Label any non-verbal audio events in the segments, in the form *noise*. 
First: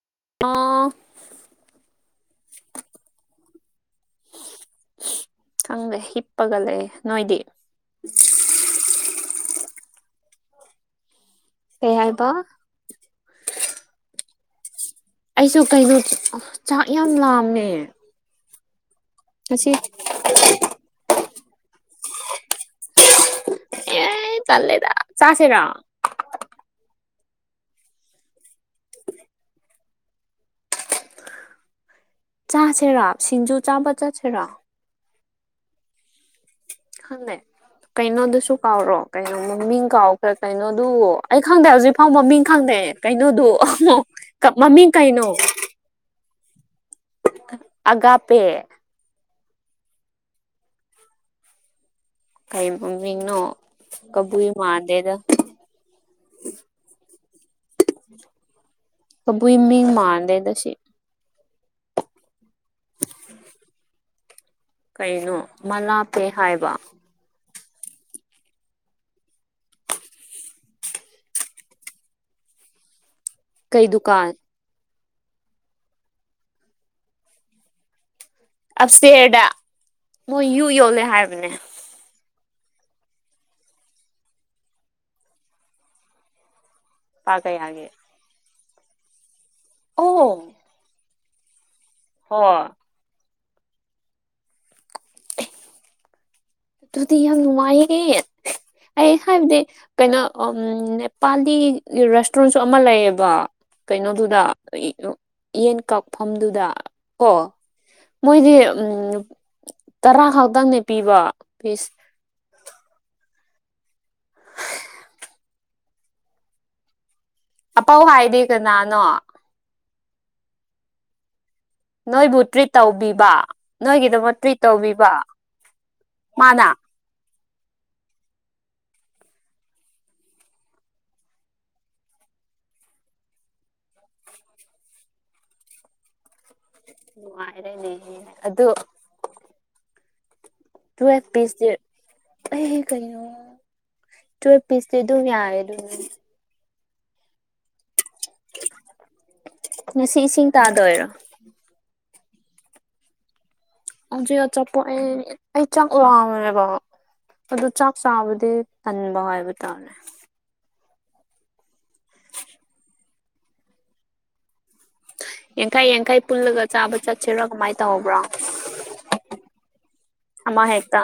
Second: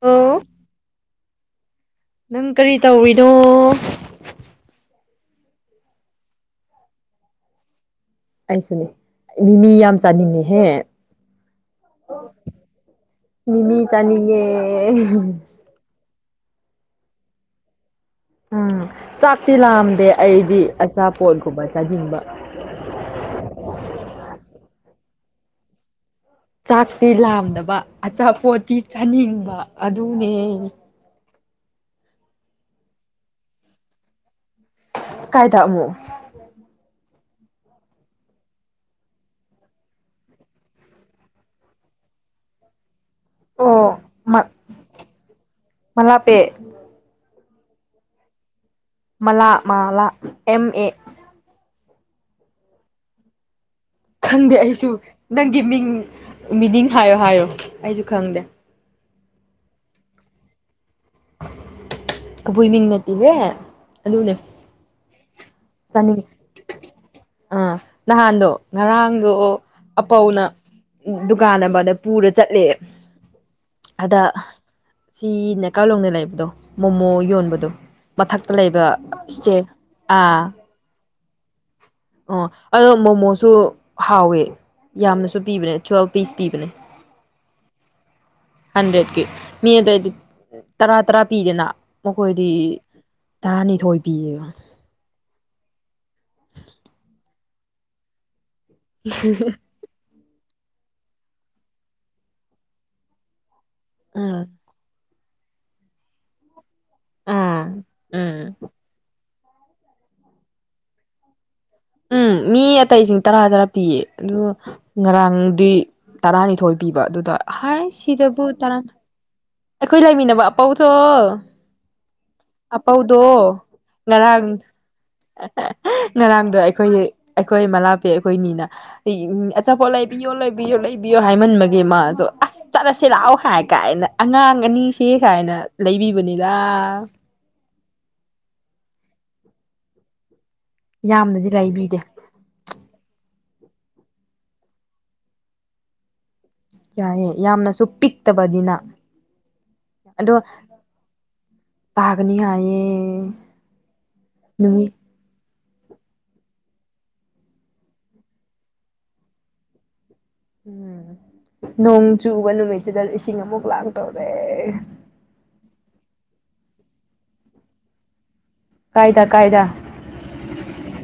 ꯑꯣ ꯑ‌‌ꯣ ꯅꯪ ꯀꯔꯤ ꯇꯧꯔꯤꯅꯣ ꯈꯪꯗꯦ ꯍꯤꯞꯄꯒ ꯂꯩ ꯅꯣꯏꯗꯤ ꯑꯩꯁꯨꯅꯦ ꯃꯤ ꯃꯤ ꯌꯥꯝ ꯆꯥꯅꯤꯡꯉꯦꯍꯦ ꯀꯩ ꯍꯥꯏꯕ ꯃꯤꯃꯤ ꯆꯥꯅꯤꯡꯉꯦ ꯑꯩꯁꯨ ꯀꯩꯅꯣ ꯆꯥꯛ ꯌꯥꯝ ꯂꯥꯝꯃꯦ ꯎꯝ ꯆꯥꯛꯇꯤ ꯉꯁꯤ ꯂꯥꯝꯗꯦ ꯑꯩꯗꯤ ꯑꯆꯥꯄꯣꯠꯒꯨꯝꯕ ꯆꯥꯖꯅꯤꯡꯕ ꯆꯠꯂꯦꯗ ꯆꯁꯤꯔ ꯆꯥꯛꯇꯤ ꯂꯥꯝꯗꯕ ꯑꯆꯥꯄꯣꯠꯇꯤ ꯆꯥꯅꯤꯡꯕ ꯑꯗꯨꯅꯦ ꯆꯥꯁꯦꯔꯥ ꯁꯤꯡꯖꯨ ꯆꯥꯕ ꯆꯠꯁꯤꯔꯥ ꯀꯥꯏꯗꯃꯨ ꯈꯪꯉꯦ ꯀꯩꯅꯣꯗꯨꯁꯨ ꯀꯥꯎꯔꯣ ꯀꯩꯅꯣ ꯃꯃꯤꯡ ꯀꯥꯎꯈ꯭ꯔ ꯀꯩꯅꯣꯗꯨ ꯑꯩ ꯈꯪꯗꯦ ꯍꯧꯖꯤꯛ ꯐꯥꯎ ꯃꯃꯤꯡ ꯈꯪꯗꯦ ꯀꯩꯅꯣꯗꯣ ꯑꯃ ꯑꯣ ꯃ ꯃꯃꯤꯡ ꯀꯩꯅꯣ ꯃꯂꯥꯄꯦ ꯑꯒꯥꯞ ꯄꯦ ꯃꯂꯥ ꯃꯥꯂꯥ ꯑꯦꯝ ꯑꯦ ꯀꯩꯕ ꯃꯤꯅꯣ ꯈꯪꯗꯦ ꯑꯩꯁꯨ ꯅꯪꯒꯤ ꯃꯤꯡ ꯃꯤꯅꯤꯡ ꯍꯥꯏꯌꯣ ꯍꯥꯏꯌꯣ ꯑꯩꯁꯨ ꯈꯪꯗꯦ ꯀꯕꯨꯏ ꯃꯤꯡ ꯃꯥꯟꯗꯦꯗ ꯁꯤ ꯕꯨꯣꯏꯃꯤꯡ ꯅꯠꯇꯒꯦ ꯑꯗꯨꯅꯦ ꯀꯩꯅꯣ ꯃꯂꯥꯞꯄꯦ ꯆꯥꯅꯤꯡꯉꯤ ꯍꯥꯏꯕ ꯑꯥ ꯅꯍꯥꯟꯗꯣ ꯉꯔꯥꯡꯗꯣ ꯑꯄꯧꯅ ꯎ ꯗꯨꯀꯥꯟ ꯑꯃꯗ ꯄꯨꯔ ꯆꯠꯂꯦ ꯀꯩ ꯑꯗ ꯗꯨꯀꯥꯟ ꯁꯤ ꯅꯥꯀꯥꯂꯣꯡꯗ ꯂꯩꯕꯗꯣ ꯃꯣꯃꯣ ꯌꯣꯟꯕꯗꯣ ꯃꯊꯛꯇ ꯂꯩꯕ ꯏꯁꯇꯦꯔ ꯑ ꯀꯨ ꯌꯣꯜꯂꯦ ꯍꯥꯏꯕꯅꯦ꯫ ꯑꯣ ꯑꯗꯣ ꯃꯣꯃꯣꯁꯨ ꯍꯥꯎꯋꯦ꯫ ꯌꯥꯝꯅꯁꯨ ꯄꯤꯕꯅꯦ ꯇꯨꯋꯦꯜꯕ ꯄꯤꯁ ꯄꯤꯕꯅꯦ꯫ ꯊꯥ ꯀꯌꯥꯒꯤ ꯍꯟꯗ꯭ꯔꯦꯠꯀꯤ ꯃꯤ ꯑꯇꯩꯏꯗꯤ ꯑꯣ ꯇꯔꯥ ꯇꯔꯥ ꯄꯤꯗꯅ ꯃꯈꯣꯏꯗꯤ ꯍꯣꯏ ꯇꯔꯥꯅꯤꯊꯣꯏ ꯄꯤꯌꯦ ꯑꯗꯨꯗꯤ ꯌꯥꯝ ꯅꯨꯡꯉꯥꯏꯌꯦ ꯑꯩ ꯍꯥꯏꯕꯗꯤ꯫ ꯀꯩꯅꯣ ꯅꯦꯄꯥꯂꯤ ꯔꯦꯁꯇꯨꯔꯦꯟꯁꯨ ꯑꯃ ꯂꯩꯌꯦꯕ꯫ ꯀꯩꯅꯣꯗꯨꯗ ꯎꯝ ꯌꯦꯟ ꯀꯛꯐꯝꯗꯨꯗ ꯑꯣ ꯑꯥ ꯎꯝ ꯃꯣꯏꯗꯤ ꯇꯔꯥ ꯈꯛꯇꯪꯅꯦ ꯄꯤꯕ ꯄꯤꯁ ꯎꯝ ꯃꯤ ꯑꯇꯩꯁꯤꯡ ꯇꯔꯥ ꯇꯔꯥ ꯄꯤꯌꯦ ꯑꯗꯨꯒ ꯉꯔꯥꯡꯗꯤ ꯇꯔꯥꯅꯤꯊꯣꯏ ꯄꯤꯕ ꯑꯗꯨꯗ ꯍꯥꯏ ꯑꯄꯥꯎ ꯁꯤꯗꯕꯨ ꯍꯥꯏꯗꯤ ꯇꯔꯥ ꯀꯅꯥꯅꯣ ꯑꯩꯈꯣꯏ ꯂꯩꯃꯤꯟꯅꯕ ꯑꯄꯧꯗꯣ ꯅꯣꯏꯕꯨ ꯇ꯭ꯔꯤꯠ ꯑꯄꯧꯗꯣ ꯇꯧꯕꯤꯕ ꯅꯣꯏꯒꯤꯗꯃꯛ ꯉꯔꯥꯡ ꯇ꯭ꯔꯤꯠ ꯇꯧꯕꯤꯕ ꯉꯔꯥꯡꯗꯣ ꯃꯥꯅ ꯑꯩꯈꯣꯏꯒꯤ ꯑꯩꯈꯣꯏ ꯃꯅꯥꯛꯀꯤ ꯑꯩꯈꫭꯏ ꯃꯤꯅ ꯎꯝ ꯑꯆꯥꯄꯣꯠ ꯂꯩꯕꯤꯌꯣ ꯂꯩꯕꯤꯌꯣ ꯂꯩꯕꯤꯌꯣ ꯍꯥꯏꯃꯟꯕꯒꯤ ꯃꯥꯁꯨ ꯑꯁ ꯆꯠꯂꯁꯤ ꯂꯥꯛꯑꯣ ꯍꯥꯏ ꯀꯥꯏꯅ ꯑꯉꯥꯡ ꯑꯅꯤꯁꯦ ꯀꯥꯏꯅ ꯂꯩꯕꯤꯕꯅꯤꯗ꯫ ꯅꯨꯡꯉꯥꯏꯔꯦꯅꯦꯅꯦ ꯑꯗꯨ ꯇꯨꯋꯦꯜ ꯌꯥꯝꯅꯗꯤ ꯄꯤꯁꯇꯤ ꯂꯩꯕꯤꯗꯦ ꯑꯩ ꯀꯩꯅꯣ ꯇꯨꯋꯦꯜ ꯄꯤꯁꯇꯤ ꯑꯗꯨꯝ ꯌꯥꯔꯦ ꯑꯗꯨꯝ ꯌꯥꯏꯑꯦ ꯌꯥꯝꯅꯁꯨ ꯄꯤꯛꯇꯕꯅꯤꯅ ꯉꯁꯤ ꯑꯗꯣ ꯏꯁꯤꯡ ꯇꯥꯗꯣꯏꯔꯣ ꯇꯥꯒꯅꯤ ꯍꯥꯏꯌꯦ꯫ ꯍꯧꯖꯤꯛ ꯑꯆꯥꯄꫭꯠ ꯅꯨꯃꯤꯠ ꯑꯩ ꯑꯩ ꯆꯥꯛ ꯂꯥꯝꯃꯦꯕ ꯑꯗꯨ ꯆꯥꯛ ꯆꯥꯕꯗꯤ ꯇꯟꯕ ꯍꯥꯏꯕ ꯇꯥꯔꯦ꯫ ꯎꯝ ꯅꯣꯡ ꯆꯨꯕ ꯅꯨꯃꯤꯠꯁꯤꯗ ꯏꯁꯤꯡ ꯑꯃꯨꯛ ꯂꯥꯛ ꯇꯧꯔꯦ꯫ ꯌꯥꯡꯈꯩ ꯌꯥꯡꯈꯩ ꯄꯨꯜꯂꯒ ꯆꯥꯕ ꯆꯠꯁꯤꯔꯣ ꯀꯃꯥꯏ ꯇꯧꯕ꯭ꯔꯣ꯫ ꯀꯥꯏꯗꯥ ꯀꯥꯏꯗꯥ ꯑꯃ ꯍꯦꯛꯇ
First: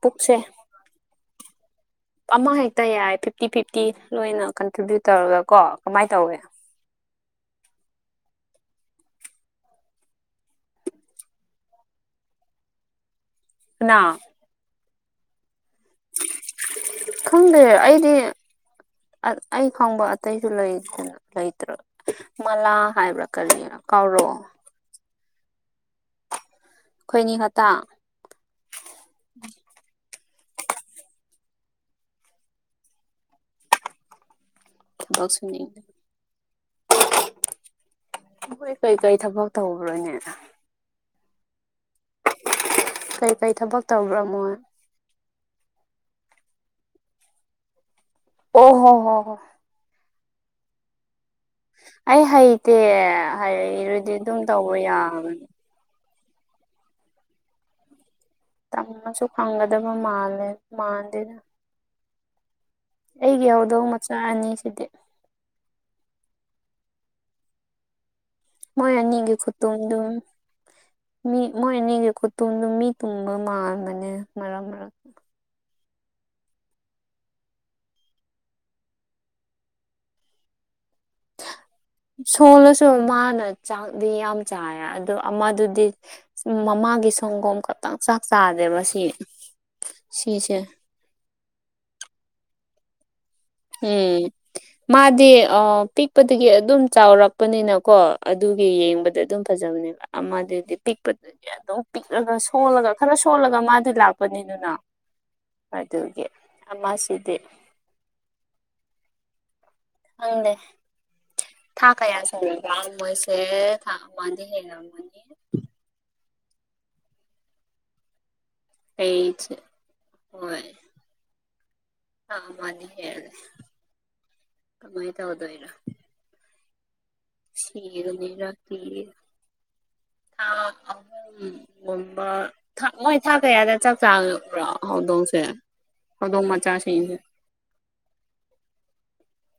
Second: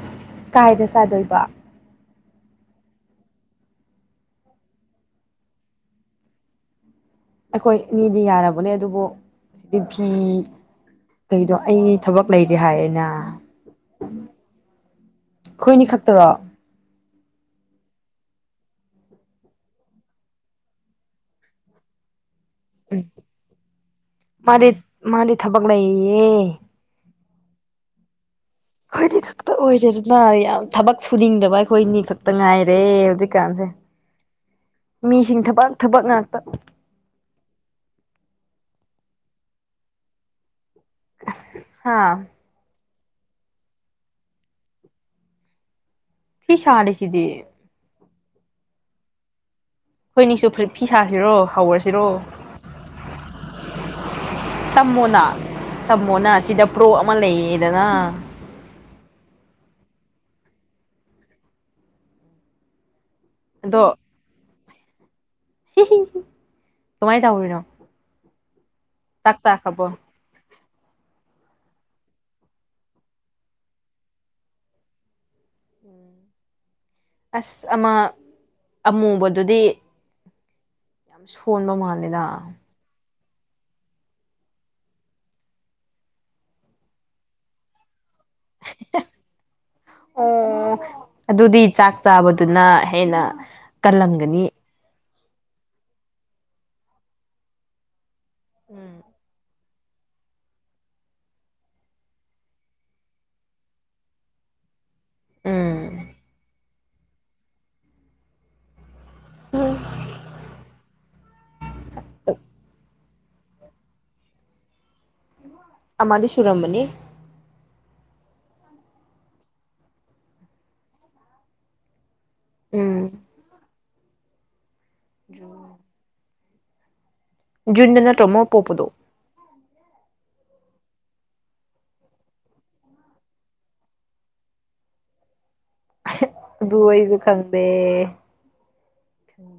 ꯄꯨꯛꯁꯦ ꯀꯥꯏꯗꯥ ꯆꯥꯗꯣꯏꯕ꯫ ꯑꯃꯍꯦꯛꯇ ꯌꯥꯏ ꯐꯤꯐꯇꯤ ꯐꯤꯐꯇꯤ ꯂꯣꯏꯅ ꯀꯟꯇ꯭ꯔꯤꯕ꯭ꯌꯨꯠ ꯇꯧꯔꯒ ꯀꯣ ꯀꯃꯥꯏꯅ ꯇꯧꯋꯦ꯫ ꯑꯩꯈꯣꯏ ꯑꯅꯤꯗꯤ ꯌꯥꯔꯕꯅꯦ ꯑꯗꯨꯕꯨ *unintelligible* ꯐꯤ ꯇꯧꯔꯤꯗꯣ ꯑꯩ ꯊꯕꯛ ꯂꯩꯇꯦ ꯍꯥꯏꯌꯦꯅ ꯀꯅꯥ ꯑꯩꯈꯣꯏꯅꯤ ꯈꯠ ꯇ꯭ꯔꯣ꯫ ꯈꯪꯗꯦ ꯑꯩꯗꯤ ꯑꯩ ꯈꯪꯕ ꯑꯇꯩꯁꯨ ꯂꯩꯇꯅ ꯂꯩꯇ꯭ꯔ꯫ ꯃꯂꯥ ꯍꯥꯏꯕ꯭ꯔꯥ ꯀꯔꯤꯅ ꯀꯧꯔꯛꯑꯦ꯫ ꯃꯥꯗꯤ ꯃꯥꯗꯤ ꯊꯕꯛ ꯂꯩꯌꯦ꯫ ꯈꯣꯏꯅꯤ ꯈꯛꯇꯥ ꯈꯣꯏꯅꯤ ꯈꯛ ꯈꯛꯇ ꯑꯣꯏꯔꯦꯗꯅ ꯌꯥꯝ ꯊꯕꯛ ꯁꯨꯅꯤꯡꯗꯕ ꯑꯩꯈꯣꯏꯅꯤ ꯈꯛꯇ ꯉꯥꯏꯔꯦ ꯍꯧꯖꯤꯛꯀꯥꯟꯁꯦ꯫ ꯃꯤꯁꯤꯡ ꯊꯕꯛ ꯊꯕꯛ ꯉꯥꯛꯇ ꯃꯈꯣꯏ ꯀꯩꯀꯩ ꯊꯕꯛ ꯇꯧꯈ꯭ꯔꯣꯅꯦ꯫ ꯍꯥꯥ ꯀꯩꯀꯩ ꯊꯕꯛ ꯇꯧꯈ꯭ꯔꯃꯣꯏ꯫ ꯐꯤ ꯁꯥꯔꯤ ꯁꯤꯗꯤ꯫ ꯑꯣ ꯍꯣ ꯍꯣ ꯍꯣ ꯑꯩꯈꯣꯏꯅꯤꯁꯨ ꯐꯨꯔꯤꯠ ꯐꯤ ꯁꯥꯁꯤꯔꯣ꯫ ꯍꯧꯔꯁꯤꯔꯣ ꯑꯩ ꯍꯩꯇꯦ ꯍꯩꯔꯗꯤ ꯑꯗꯨꯝ ꯇꯧꯕ ꯇꯝꯃꯣꯅ ꯌꯥꯕꯅꯦ꯫ ꯇꯝꯃꯣꯅ ꯁꯤꯗ ꯄ꯭ꯔꯣ ꯑꯃ ꯂꯩꯌꯦꯗꯅ ꯇꯝꯃꯁꯨ ꯐꯪꯒꯗꯕ ꯃꯥꯜꯂꯦ ꯃꯥꯥꯟꯗꯦꯗ꯫ ꯑꯩꯒꯤ ꯍꯧꯗꫭꯡ ꯃꯆꯥ ꯑꯅꯤ ꯁꯤꯗꯤ ꯀꯨꯃꯥꯏ ꯇꯧꯔꯤꯅꯣ ꯃꯣꯏ ꯑꯅꯤꯒꯤ ꯆꯥꯛ ꯆꯥꯈ꯭ꯔꯕꯣ ꯈꯨꯇꯨꯝꯗꯨ ꯃꯤ ꯃꯣꯏ ꯑꯅꯤꯒꯤ ꯈꯨꯇꯨꯝꯗꯨ ꯃꯤ ꯇꯨꯝꯕ ꯃꯥꯟꯕꯅꯦ ꯃꯔꯛ ꯃꯔꯛꯇ ꯎꯝ ꯑꯁ ꯑꯃ ꯑꯃꯨꯕꯗꯨꯗꯤ ꯌꯥꯝ ꯁꯣꯟꯕ ꯃꯥꯜꯂꯦ ꯁꯣꯜꯂꯁꯨ ꯃꯥꯅ ꯆꯥꯛꯗꯤ ꯌꯥꯝ ꯆꯥꯏꯌꯦ ꯑꯗꯣ ꯑꯃꯗꯨꯗꯤ ꯃꯃꯥꯒꯤ ꯁꯪꯒꯣꯝ ꯈꯛꯇꯪ ꯆꯥꯛ ꯆꯥꯗꯦꯕ ꯁꯤ ꯁꯤꯁꯦ ꯑꯣ ꯑꯗꯨꯗꯤ ꯆꯥꯛ ꯆꯥꯕꯗꯨꯅ ꯍꯦꯟꯅ ꯎꯝ ꯀꯜꯂꯝꯒꯅꯤ ꯃꯥꯗꯤ ꯑ ꯄꯤꯛꯄꯗꯒꯤ ꯑꯗꯨꯝ ꯆꯥꯎꯔꯛꯄꯅꯤꯅꯀꯣ ꯑꯗꯨꯒꯤ ꯎꯝ ꯌꯦꯡꯕꯗ ꯑꯗꯨꯝ ꯐꯖꯕꯅꯦꯕ ꯑꯃꯗꯤꯗꯤ ꯄꯤꯛꯄꯗ ꯑꯗꯨꯝ ꯄꯤꯛꯂꯒ ꯁꯣꯜꯂꯒ ꯈꯔ ꯁꯣꯜꯂꯒ ꯃꯥꯗꯤ ꯂꯥꯛꯄꯅꯤꯗꯅ ꯑꯗꯨꯒꯤ ꯑꯃꯁꯤꯗ ꯎꯝ ꯈꯪꯗꯦ ꯊꯥ ꯀꯌꯥ ꯁꯨꯔꯒꯦ ꯃꯣꯏꯁꯦ ꯊꯥꯑꯃꯗꯤ ꯍꯦꯜꯂꯝꯃꯅꯤ ꯑꯃꯗꯤ ꯁꯨꯔꯝꯃꯅꯤ ꯍꯩꯖꯦ ꯍꯣꯏ ꯑ ꯃꯥꯅꯤꯅꯦ ꯎꯝ ꯀꯃꯥꯏ ꯇꯧꯗꫭꯏꯅꫭ ꯖꯨꯟꯗ ꯅꯠꯇ꯭ꯔꯣ ꯃꯥ ꯁꯤꯔꯅꯤꯔ ꯐ ꯄꯣꯛꯄꯗꯣ *unintelligible* ꯎꯝ ꯉꯨꯝꯕ ꯊꯥ ꯃꯣꯏ ꯊꯥꯛ ꯀꯌꯥꯗ ꯆꯥꯛ ꯆꯥꯒꯦ ꯈꯪꯕꯔ ꯍꯧꯗꯣꯡꯁꯦ ꯍꯧꯗꯣꯡ ꯑꯗꯨ ꯃꯆꯥꯁꯤꯡꯁꯦ ꯑꯩꯖꯨ ꯈꯪꯗꯦ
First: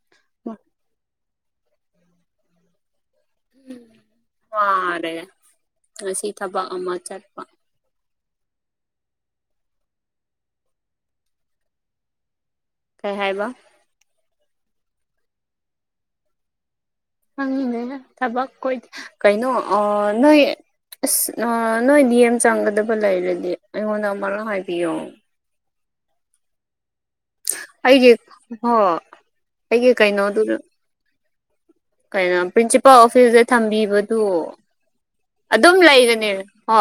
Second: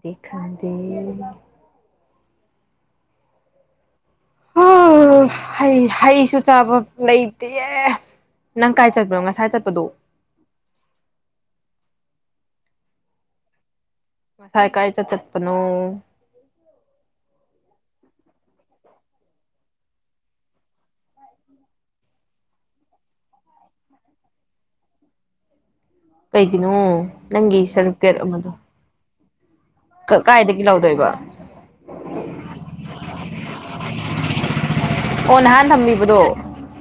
ꯑꯩ ꯈꯪꯗꯦ ꯎꯝ ꯍ ꯍꯩ ꯍꯩꯁꯨ ꯊꯕꯛ ꯆꯥꯕ ꯑꯃ ꯆꯠꯄ ꯂꯩꯇꯤꯌꯦ ꯅꯪ ꯀꯥꯏ ꯆꯠꯄꯅꯣ ꯉꯁꯥꯏ ꯆꯠꯄꯗꯣ ꯀꯩ ꯍꯥꯏꯕ ꯉꯁꯥꯏ ꯀꯥꯏꯗ ꯆꯠꯄꯅꯣ ꯈꯪꯗꯦꯅꯦ ꯊꯕꯛ ꯈꫭꯏ ꯀꯩꯅꯣ ꯅꯣꯏ ꯑꯁ ꯅꯣꯏ ꯕꯤꯌꯦꯝ ꯆꯪꯒꯗꯕ ꯂꯩꯔꯗꯤ ꯑꯩꯉꯣꯟꯗ ꯑꯃꯨꯔꯛ ꯍꯥꯏꯕꯤꯌꯣ ꯀꯩꯒꯤꯅꯣ ꯅꯪꯒꯤ ꯑꯩꯒꯤ ꯁꯔꯇꯐꯤꯀꯦꯠ ꯑꯃꯗꯣ ꯍꯣ ꯑꯩꯒꯤ ꯀ ꯀꯩꯅꯣꯗꯨꯗ ꯀꯥꯏꯗꯒꯤ ꯂꯧꯗꯣꯏꯕ ꯀꯩꯅꯣ ꯄ꯭ꯔꯤꯟꯁꯤꯄꯥꯜ ꯑꯣꯐꯤꯁꯇ ꯊꯝꯕꯤꯕꯗꯨ ꯑꯣ ꯅꯍꯥꯟ ꯑꯗꯨꯝ ꯂꯩꯕꯅꯦ ꯊꯝꯕꯤꯕꯗꯣ ꯍꯥ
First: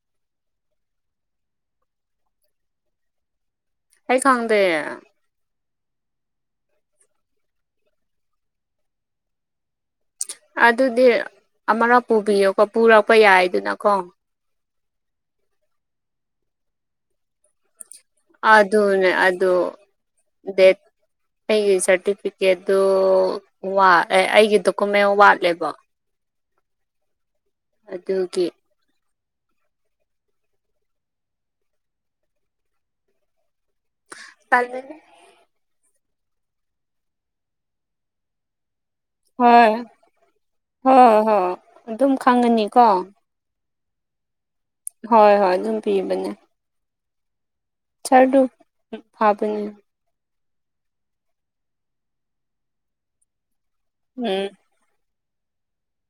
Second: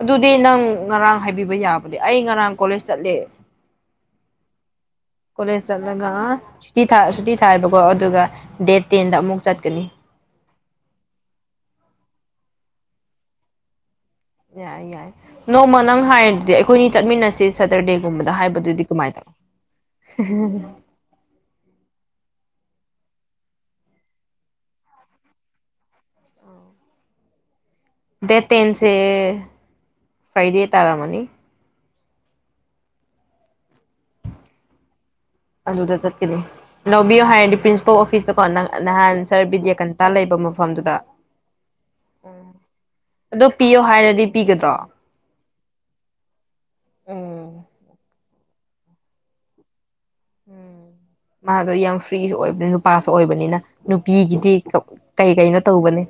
ꯑꯗꯨꯗꯤ ꯅꯪ ꯉꯔꯥꯡ ꯍꯥꯏꯕꯤꯕ ꯌꯥꯕꯅꯦ ꯑꯩ ꯉꯔꯥꯡ ꯀꯣꯂꯦꯖ ꯆꯠꯂꯦ ꯑꯩ ꯈꯪꯗꯦ ꯀꯣꯂꯦꯖ ꯆꯠꯂꯒ ꯁꯨꯇꯤ ꯁꯨꯇꯤ ꯊꯥꯏꯕꯀꯣ ꯑꯗꯨꯒ ꯗꯦꯠ ꯇꯦꯟꯗ ꯑꯃꯨꯛ ꯆꯠꯀꯅꯤ ꯑꯗꯨꯗꯤ ꯑꯃꯔ ꯄꯨꯕꯤꯌꯣꯀꯣ ꯄꯨꯔꯛꯄ ꯌꯥꯏꯗꯅꯀꯣ ꯌꯥꯏ ꯌꯥꯏ ꯅꯣꯡꯃ ꯅꯪ ꯍꯥꯏꯔꯗꯨꯗꯤ ꯑꯩꯈꯣꯏꯅꯤ ꯆꯠꯃꯤꯟꯅꯁꯤ ꯁꯦꯇꯔꯗꯦꯒꯨꯝꯕꯗ ꯍꯥꯏꯕꯗꯨꯗꯤ ꯀꯃꯥꯏ ꯑꯗꯨꯅꯦ ꯑꯗꯨ ꯗꯦꯠ ꯑꯩꯒꯤ ꯁꯥꯔꯇꯤꯐꯤꯀꯦꯠꯇꯣꯠ ꯑꯩꯒꯤ ꯗꯣꯀꯨꯃꯦꯟ ꯋꯥꯠꯂꯦꯕꯣ ꯗꯦꯠ ꯑꯗꯨꯒꯤ ꯇꯦꯟꯁꯦ ꯐ꯭ꯔꯥꯏꯗꯦ ꯇꯥꯔꯝꯃꯅꯤ ꯇꯜꯂꯤꯅꯦ꯫ ꯑꯗꯨꯗ ꯆꯠꯀꯅꯤ ꯂꯧꯕꯤꯌꯣ ꯍꯥꯏꯔꯗꯤ ꯄ꯭ꯔꯤꯟꯁꯤꯄꯥꯜ ꯑꯣꯐꯤꯁꯇꯀꯣ ꯅꯪ ꯅꯍꯥꯟ ꯁꯥꯔ ꯍꯣꯏ ꯕꯤꯗ꯭ꯦꯀꯟꯇꯥ ꯂꯩꯕ ꯃꯐꯝꯗꯨꯗ ꯍꯣꯏ ꯍꯣꯏ ꯑꯗꯨꯝ ꯎ ꯈꯪꯒꯅꯤꯀꯣ ꯑꯗꯨ ꯄꯤꯌꯣ ꯍꯥꯏꯔꯗꯤ ꯄꯤꯒꯗ꯭ꯔꯣ ꯍꯣꯏ ꯍꯣꯏ ꯑꯗꯨꯝ ꯄꯤꯕꯅꯦ ꯎꯝ ꯁꯥꯔꯗꯨ ꯐꯕꯅꯤ ꯎꯝ ꯃꯥꯗꯣ ꯌꯥꯝ ꯐ꯭ꯔꯤꯁꯨ ꯑꯣꯏꯕꯅꯤ ꯅꯨꯄꯥꯁꯨ ꯑꯣꯏꯕꯅꯤꯅ ꯎꯝ ꯅꯨꯄꯤꯒꯤꯗꯤ ꯀꯩ ꯀꯩꯅꯣ ꯇꯧꯕꯅꯦ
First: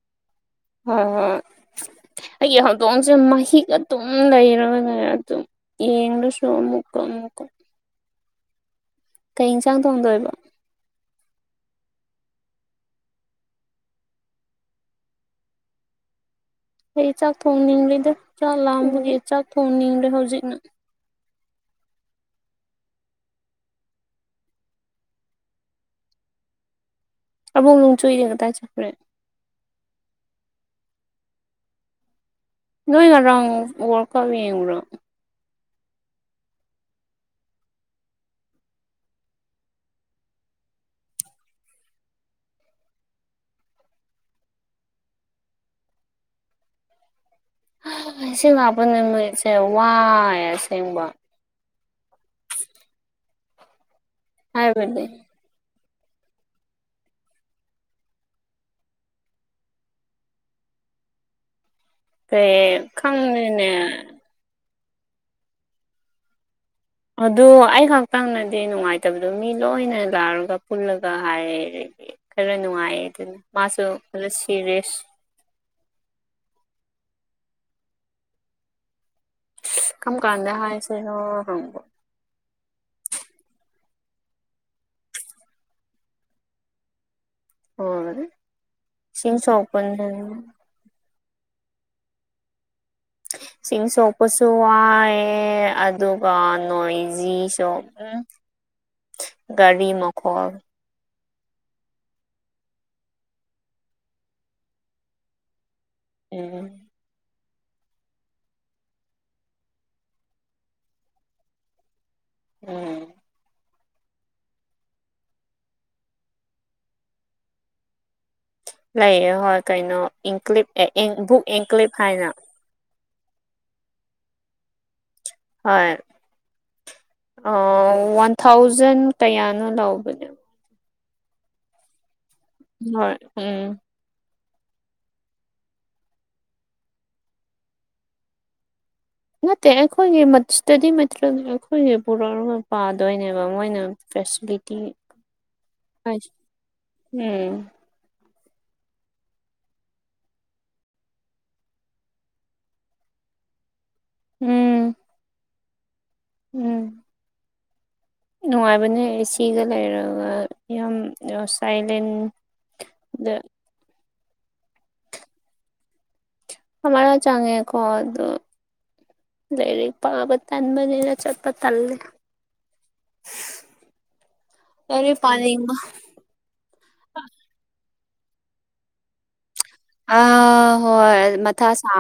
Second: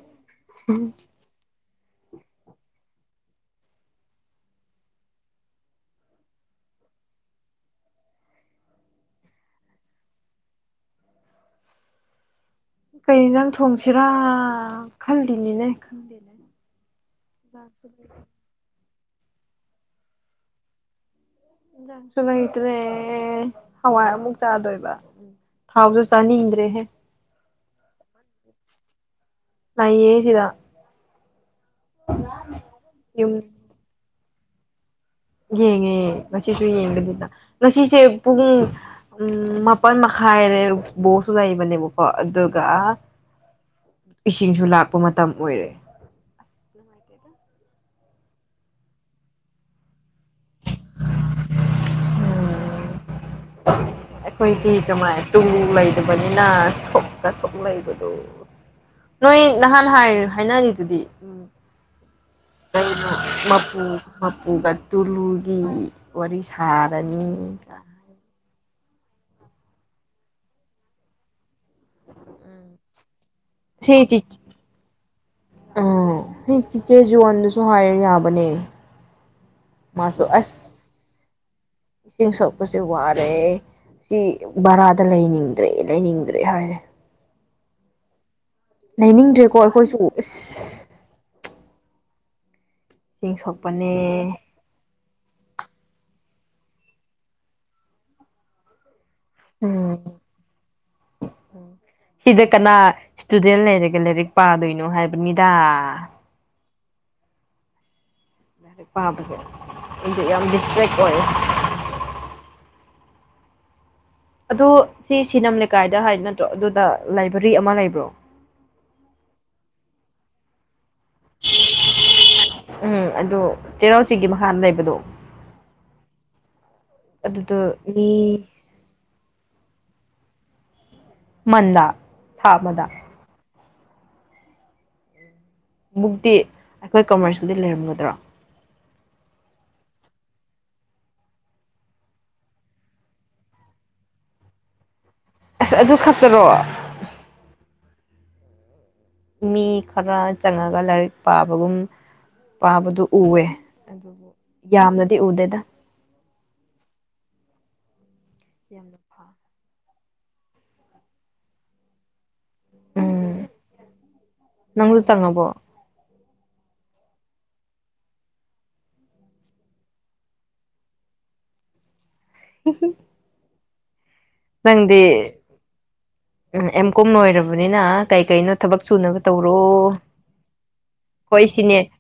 ꯍꯣꯏ ꯍꯣꯏ ꯑꯩꯒꯤ ꯍꯧꯗꯣꯡꯁꯦ ꯃꯍꯤꯛ ꯑꯗꯨꯝ ꯂꯩꯔꯒꯅꯦ ꯑꯗꯨꯝ ꯌꯦꯡꯔꯁꯨ ꯑꯃꯨꯛꯀꯥ ꯑꯃꯨꯛꯀꯥ ꯀꯩ ꯌꯦꯟꯁꯥꯡ ꯊꯣꯡꯗꯣꯏꯕꯣ ꯀꯩ ꯏꯟꯁꯡ ꯊꯣꯡꯁꯤꯔꯥ ꯈꯜꯂꯤꯅꯤꯅꯦ *unintelligible* ꯑꯩ ꯆꯥꯛ ꯊꯣꯡꯅꯤꯡꯗꯦꯗ ꯆꯥꯛ ꯂꯥꯝꯕꯒꯤ ꯆꯥꯛ ꯊꯣꯡꯅꯤꯡꯗ꯭ꯔꯦ ꯍꯧꯖꯤꯛꯅ ꯌꯦꯟꯖꯥꯡꯁꯨ ꯂꯩꯇ꯭ꯔꯦ ꯍꯋꯥꯏ ꯑꯃꯨꯛ ꯆꯥꯗꯣꯏꯕ ꯊꯥꯎꯁꯨ ꯆꯥꯅꯤꯡꯗ꯭ꯔꯦꯍꯦ ꯑꯕꯨꯡ ꯂꯣꯡꯆꯨꯏꯅ ꯀꯗꯥꯥꯏ ꯆꯠꯈ꯭ꯔꯦ ꯂꯩꯌꯦ ꯁꯤꯗ *unintelligible* ꯅꯣꯏ ꯌꯨꯝ ꯉꯔꯥꯥꯡ ‌ꯋ꯭ꯔꯥꯜꯀꯞ ꯌꯦꯡꯕ꯭ꯔꯣ ꯌꯦꯡꯉꯦ ꯉꯁꯤꯁꯨ ꯌꯦꯡꯒꯅꯤꯗ ꯉꯁꯤꯁꯦ ꯄꯨꯡ ꯎꯝ ꯃꯥꯄꯜ ꯃꯈꯥꯏꯗ ꯕꯣꯜꯁꯨ ꯂꯩꯕꯅꯦꯕꯀꯣ ꯑꯗꯨꯒ ꯏꯁꯤꯡꯁꯨ ꯂꯥꯛꯄ ꯃꯇꯝ ꯑꯣꯏꯔꯦ *inaudible* *unintelligible* ꯏꯁꯤꯡ ꯂꯥꯛꯄ ꯅꯨꯃꯤꯠꯁꯦ ꯋꯥꯏ ꯑꯁꯦꯡꯕ *unintelligible* ꯑꯩꯈꯣꯏꯗꯤ ꯍꯥꯏꯕꯗꯤ ꯀꯃꯥꯏꯅ ꯇꯨ ꯂꯩꯗꯕꯅꯤꯅ ꯁꯣꯛꯀ ꯁꯣꯛ ꯂꯩꯕꯗꯣ ꯅꯣꯏ ꯅꯍꯥꯟ ꯍꯥꯏ ꯍꯥꯏꯅꯒ꯭ꯔꯤꯗꯨꯗꯤ ꯎꯝ *unintelligible* ꯀꯩꯅꯣ ꯈꯪꯗꯦꯅꯦ *unintelligible* *unintelligible* ꯑꯗꯨ ꯑꯩ ꯈꯛꯇꯪꯅꯗꯤ ꯅꯨꯡꯉꯥꯏꯇꯕꯗꯣ ꯃꯤ ꯂꯣꯏꯅ ꯂꯥꯛꯔꯒ ꯄꯨꯜꯂꯒ ꯍꯥꯏꯔꯦꯗꯤ ꯈꯔ ꯅꯨꯡꯉꯥꯏꯌꯦꯗꯅ ꯃꯥꯁꯨ ꯁꯤ ꯆꯤ ꯄꯨꯂ ꯁꯤꯔ꯭ꯌꯦꯁ ꯑꯩ ꯆꯤꯆꯦ ꯖꯣꯟꯗꯁꯨ ꯍꯥꯏꯔ ꯌꯥꯕꯅꯦ ꯀꯝ ꯃꯥꯁꯨ ꯀꯥꯟꯗ ꯑꯁ ꯍꯥꯏꯁꯦꯅꯣ ꯍꯪꯕ ꯏꯁꯤꯡ ꯁꯣꯛꯄꯁꯦ ꯋꯥꯔꯦ ꯁꯤ ꯕꯔꯥꯗ ꯂꯩꯅꯤꯡꯗ꯭ꯔꯦ ꯂꯩꯅꯤꯡꯗ꯭ꯔꯦ ꯍꯥꯏꯔꯦ ꯍꯣꯏ ꯏꯁꯤꯡ ꯂꯩꯅꯤꯡꯗ꯭ꯔꯦꯀꯣ ꯑꯩꯈꯣꯏꯁꯨ ꯁꯣꯛꯄꯅꯦ ꯏꯁꯤꯡ ꯁꯣꯛꯄꯁꯨ ꯋꯥꯏꯑꯦ ꯑꯗꯨꯒ ꯅꯣꯏꯖꯤꯁꯨ ꯎꯝ ꯒꯥꯔꯤ ꯎꯝ ꯃꯈꯣꯜ *unintelligible* ꯁꯤꯗ ꯀꯅꯥ ꯁ꯭ꯇꯨꯗꯦꯟ ꯂꯩꯔꯒ ꯂꯥꯏꯔꯤꯛ ꯄꯥꯗꯣꯏꯅꯣ ꯍꯥꯏꯕꯅꯤꯗ ꯎꯝ *unintelligible* ꯄꯥꯕꯁꯦ ꯈꯪꯗꯦ ꯌꯥꯝ ꯗꯤꯁꯇ꯭ꯔꯦꯛ ꯑꯣꯏꯔꯦ ꯎꯝ ꯑꯗꯨ ꯁꯤ ꯁꯤꯅꯝ ꯂꯩꯀꯥꯏꯗ ꯍꯥꯏ ꯅꯠꯇ꯭ꯔꯣ ꯑꯗꯨꯗ ꯂꯥꯏꯕ꯭ꯔꯦꯔꯤ ꯑꯃ ꯂꯩꯕ꯭ꯔꯣ ꯂꯩꯑꯦ ꯍꯣꯏ ꯀꯩꯅꯣ ꯏꯟꯀ꯭ꯂꯤꯞ ꯑꯦ ꯕꯨꯛ ꯏꯟꯀ꯭ꯂꯤꯞ ꯍꯥꯏꯅ ꯎꯝ ꯑꯗꯨ ꯆꯩꯔꯥꯎ ꯆꯤꯡꯒꯤ ꯃꯈꯥꯗ ꯂꯩꯕꯗꯣ ꯍꯣꯏ ꯑ ꯑꯗꯨꯗꯣ ꯃꯤ ꯋꯥꯟ ꯊꯥꯎꯖꯟ ꯀꯌꯥꯅꯣ ꯂꯧꯕꯅꯦ *unintelligible* ꯑꯃꯗ ꯍꯣꯏ ꯎꯝ ꯕꯨꯛꯇꯤ ꯑꯩꯈꯣꯏ ꯀꯃꯔꯁꯒꯤꯗꯤ ꯂꯩꯔꯝꯒꯗ꯭ꯔꯣ ꯅꯠꯇꯦ ꯑꯩꯈꯣꯏꯒꯤ *unintelligible* *unintelligible* ꯑꯩꯈꯣꯏꯒꯤ ꯄꯨꯔꯛꯑꯒ ꯄꯥꯗꯣꯏꯅꯦꯕ ꯃꯣꯏꯅ ꯐꯦꯁꯤꯂꯤꯇꯤ ꯑꯁ ꯑꯗꯨ ꯑꯁ ꯈꯛꯇꯔꯣ ꯎꯝ ꯃꯤ ꯈꯔ ꯆꯪꯉꯒ ꯂꯥꯏꯔꯤꯛ ꯄꯥꯕꯒꯨꯝ ꯄꯥꯕꯗꯨ ꯎꯋꯦ ꯑꯗꯨꯕꯨ ꯎꯝ ꯌꯥꯝꯅꯗꯤ ꯎꯗꯦꯗ ꯎꯝ ꯌꯥꯝꯅ ꯅꯨꯡꯉꯥꯏꯕꯅꯦ ꯐꯥ ꯔꯤꯁꯤꯒ ꯂꯩꯔꯒ ꯌꯥꯝꯅ ꯁꯥꯏꯂꯦꯟ ꯗ ꯎꯝ ꯅꯪꯁꯨ ꯆꯪꯉꯕꯣ *unintelligible* ꯂꯩꯔꯤꯛ ꯄꯕ ꯇꯟꯕꯒꯤꯔꯥ ꯆꯠꯄ ꯇꯜꯂꯤ꯫ *unintelligible* ꯅꯪꯗꯤ ꯂꯥꯏꯔꯤꯛ ꯄꯥꯅꯤꯡꯕ ꯎꯝ ꯑꯦꯝ ꯀꯣꯝ ꯂꯣꯏꯔꯕꯅꯤꯅ ꯀꯩ-ꯀꯩꯅꯣ ꯊꯕꯛ ꯁꯨꯅꯕ ꯇꯧꯔꯣ꯫ ꯑ ꯍꯣꯏ ꯑꯩꯈꯣꯏ ꯃꯊꯥ ꯁꯤꯅꯦ ꯁ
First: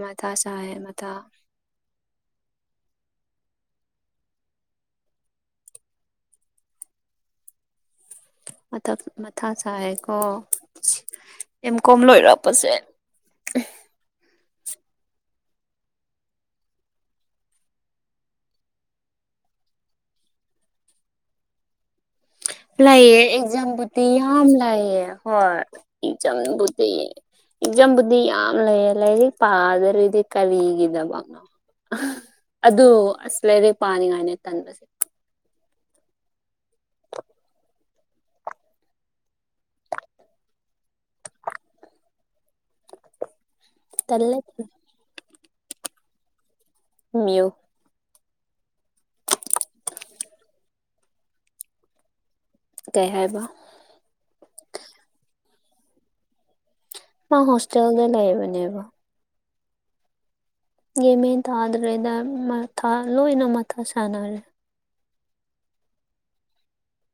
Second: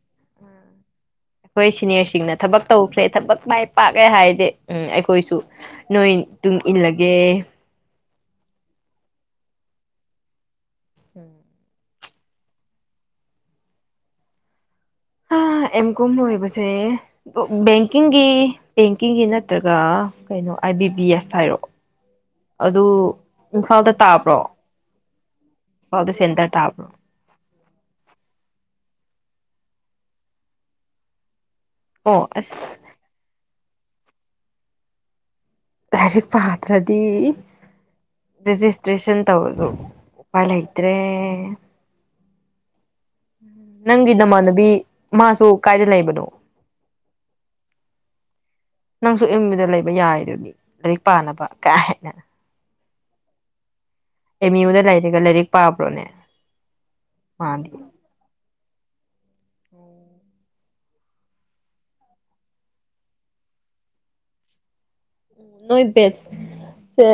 ꯃꯊꯥ ꯁꯥꯏ ꯃꯊꯥ꯫ ꯑꯩꯈꯣꯏ ꯁꯤꯅꯤꯌꯔꯁꯤꯡꯅ ꯊꯕꯛ ꯇꯧꯈ꯭ꯔꯦ ꯊꯕꯛ ꯃꯥꯏ ꯄꯥꯛꯌꯦ ꯍꯥꯏꯔꯗꯤ ꯎꯝ ꯑꯩꯈꯣꯏꯁꯨ ꯅꯣꯏ ꯇꯨꯡ ꯏꯜꯂꯒꯦ꯫ ꯃꯊꯛꯏꯃꯊꯥ ꯁꯥꯏꯌꯦꯀꯣ ꯑꯦꯝ ꯀꯣꯝ ꯂꯣꯏꯔꯛꯄꯁꯦ꯫ ꯍꯥꯥ ꯑꯦꯝ ꯀꯣꯝ ꯂꯣꯏꯕꯁꯦ꯫ ꯕꯦꯡꯀꯤꯡꯒꯤ ꯕꯦꯡꯀꯤꯡꯒꯤ ꯅꯠꯇ꯭ꯔꯒ ꯀꯩꯅꯣ ꯑꯏ ꯕꯤ ꯕꯤ ꯑꯦꯁ ꯍꯥꯏꯔꯣ꯫ *inaudible* ꯂꯩꯌꯦ ꯏꯝꯐꯥꯜꯗ ꯑꯦꯛꯖꯥꯝꯕꯨꯗꯤ ꯇꯥꯕ꯭ꯔꯣ ꯌꯥꯝ ꯂꯩꯌꯦ ꯍꯣꯏ ꯏꯝꯐꯥꯜꯗ ꯁꯦꯟꯇꯔ ꯇꯥꯕ꯭ꯔꯣ ꯑꯦꯛꯖꯥꯝꯕꯨꯗꯤ꯫ ꯑꯦꯛꯖꯥꯝꯕꯨꯗꯤ ꯌꯥꯝ ꯂꯩꯌꯦ ꯂꯥꯏꯔꯤꯛ ꯄꯥꯗ꯭ꯔꯗꯤ ꯀꯔꯤꯒꯤꯗꯕꯅꯣ꯫ ꯑꯣ ꯑꯁ ꯑꯗꯨ ꯑꯁ ꯂꯥꯏꯔꯤꯛ ꯄꯥꯅꯤꯡꯉꯥꯏꯅꯦ ꯇꯟꯕꯁꯦ꯫ ꯂꯥꯏꯔꯤꯛ ꯄꯥꯗꯔꯥꯗꯤ ꯔꯦꯖꯤꯁꯇ꯭ꯔꯦꯁꯟ ꯇꯧꯔꯁꯨ ꯎꯄꯥꯏ ꯂꯩꯇ꯭ꯔꯦ ꯅꯪꯒꯤ ꯇꯜꯂꯦ ꯅꯃꯥꯟꯅꯕꯤ ꯇꯜꯂꯦ. ꯃꯥꯁꯨ ꯀꯥꯏꯗ ꯂꯩꯕꯅꯣ ꯃꯤꯌꯨ ꯅꯪꯁꯨ ꯑꯦꯝꯌꯨꯗ ꯂꯩꯕ ꯌꯥꯔꯤꯗꯨꯅꯤ ꯂꯥꯏꯔꯤꯛ ꯄꯥꯅꯕ ꯀꯥ ꯍꯥꯟꯅ ꯀꯩ ꯍꯥꯏꯕ ꯑꯦꯝ ꯌꯨꯗ ꯂꯩꯔꯒ ꯂꯥꯏꯔꯤꯛ ꯄꯥꯕ꯭ꯔꯣꯅꯦ ꯃꯥ ꯃꯥꯗꯤ ꯍꯣꯁꯇꯦꯜꯗ ꯂꯩꯕꯅꯦꯕ *inaudible* ꯒ꯭ꯌꯥꯟ ꯃꯦꯟ ꯇꯥꯗ꯭ꯔꯦꯗ ꯃꯊꯥ ꯂꯣꯏꯅ ꯃꯊꯥ ꯁꯥꯟꯅꯔꯦ ꯅꯣꯏ ꯕꯦꯠꯁ ꯁꯦ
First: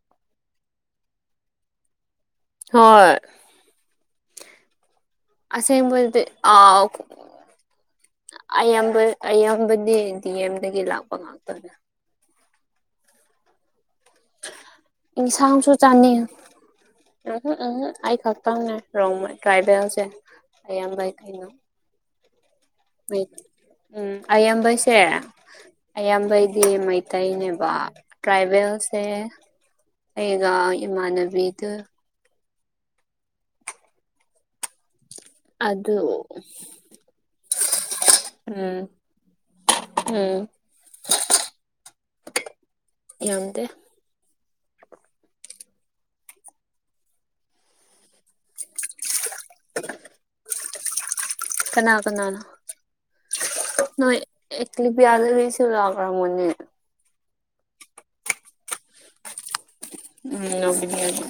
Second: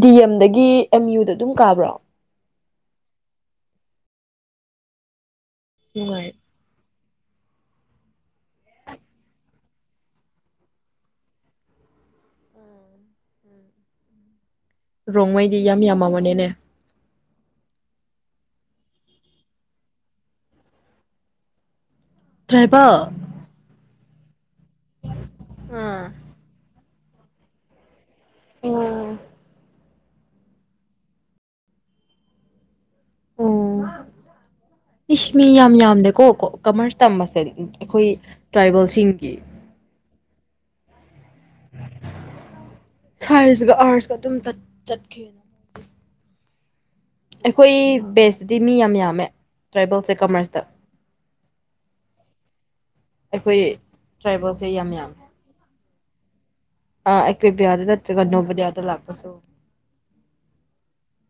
ꯗꯤ ꯑꯦꯝꯗꯒꯤ ꯑꯦꯝ ꯌꯨꯗ ꯑꯗꯨꯝ ꯀꯥꯕ꯭ꯔꯣ ꯍꯣꯏ ꯑꯁꯦꯡꯕ ꯗꯤ ꯅꯨꯡꯉꯥꯏ ꯑꯥꯎ ꯑꯌꯥꯝꯕ ꯑꯌꯥꯝꯕꯗꯤ ꯗꯤ ꯑꯦꯝꯗꯒꯤ ꯂꯥꯛꯄ ꯉꯥꯛꯇꯅꯦ ꯔꯣꯡꯃꯩꯗꯤ ꯏꯟꯁꯥꯡꯁꯨ ꯌꯥꯝ ꯆꯥꯅꯦ ꯌꯥꯝꯃꯝꯃꯅꯤꯅꯦ ꯎꯍꯨꯝ ꯎꯍꯨꯝ ꯑꯩꯈꯛꯇꯪꯅꯦ ꯔꯣꯡꯃꯩ ꯇ꯭ꯔꯥꯏꯕꯦꯜꯁꯦ ꯑꯌꯥꯝꯕ ꯀꯩꯅꯣ ꯇ꯭ꯔꯥꯏꯕꯦꯜ ꯃꯩ ꯎꯝ ꯑꯌꯥꯝꯕꯩꯁꯦ ꯑꯥ ꯑꯌꯥꯝꯕꯩꯗꯤ ꯃꯩꯏ ꯇꯩꯅꯦꯕ ꯇ꯭ꯔꯥꯏꯕꯦꯜꯁꯦ ꯑꯩꯒ ꯏꯃꯥꯟꯅꯕꯤꯗꯨ ꯎꯝ ꯏꯁ ꯃꯤ ꯌꯥꯝ ꯑꯗꯨ ꯌꯥꯝꯗꯦꯀꯣ ꯀꯣ ꯀꯃꯔꯁ ꯇꯝꯕꯁꯦ ꯑꯈꯣꯏ ꯎꯝ ꯇ꯭ꯔꯥꯏꯕꯦꯜꯁꯤꯡꯒꯤ ꯎꯝ ꯌꯥꯝꯗꯦ ꯁꯥꯏꯟꯁꯀ ꯑꯥꯔꯠꯁꯀ ꯑꯗꯨꯝ ꯆꯠ ꯆꯠꯈꯤ ꯑꯩꯈꯣꯏ ꯕꯦꯁꯇꯗꯤ ꯃꯤ ꯌꯥꯝ ꯌꯥꯝꯃꯦ ꯇ꯭ꯔꯥꯏꯕꯦꯜꯁꯦ ꯀꯃꯔꯁꯇ ꯀꯅꯥ ꯀꯅꯥꯅꯣ ꯑꯩꯈꯣꯏ ꯇ꯭ꯔꯥꯏꯕꯦꯜꯁꯦ ꯌꯥꯝ ꯌꯥꯝꯃꯦ ꯔꯥꯛꯔꯝꯒꯅꯤ ꯑ ꯑꯦꯀꯕꯌꯥꯗ ꯅꯠꯇ꯭ꯔꯒ ꯅꯣꯕꯣꯗꯤꯌꯥꯗ ꯂꯥꯛꯄꯁꯨ ꯎꯝ ꯅꯕꯣꯗꯤꯌꯥꯗ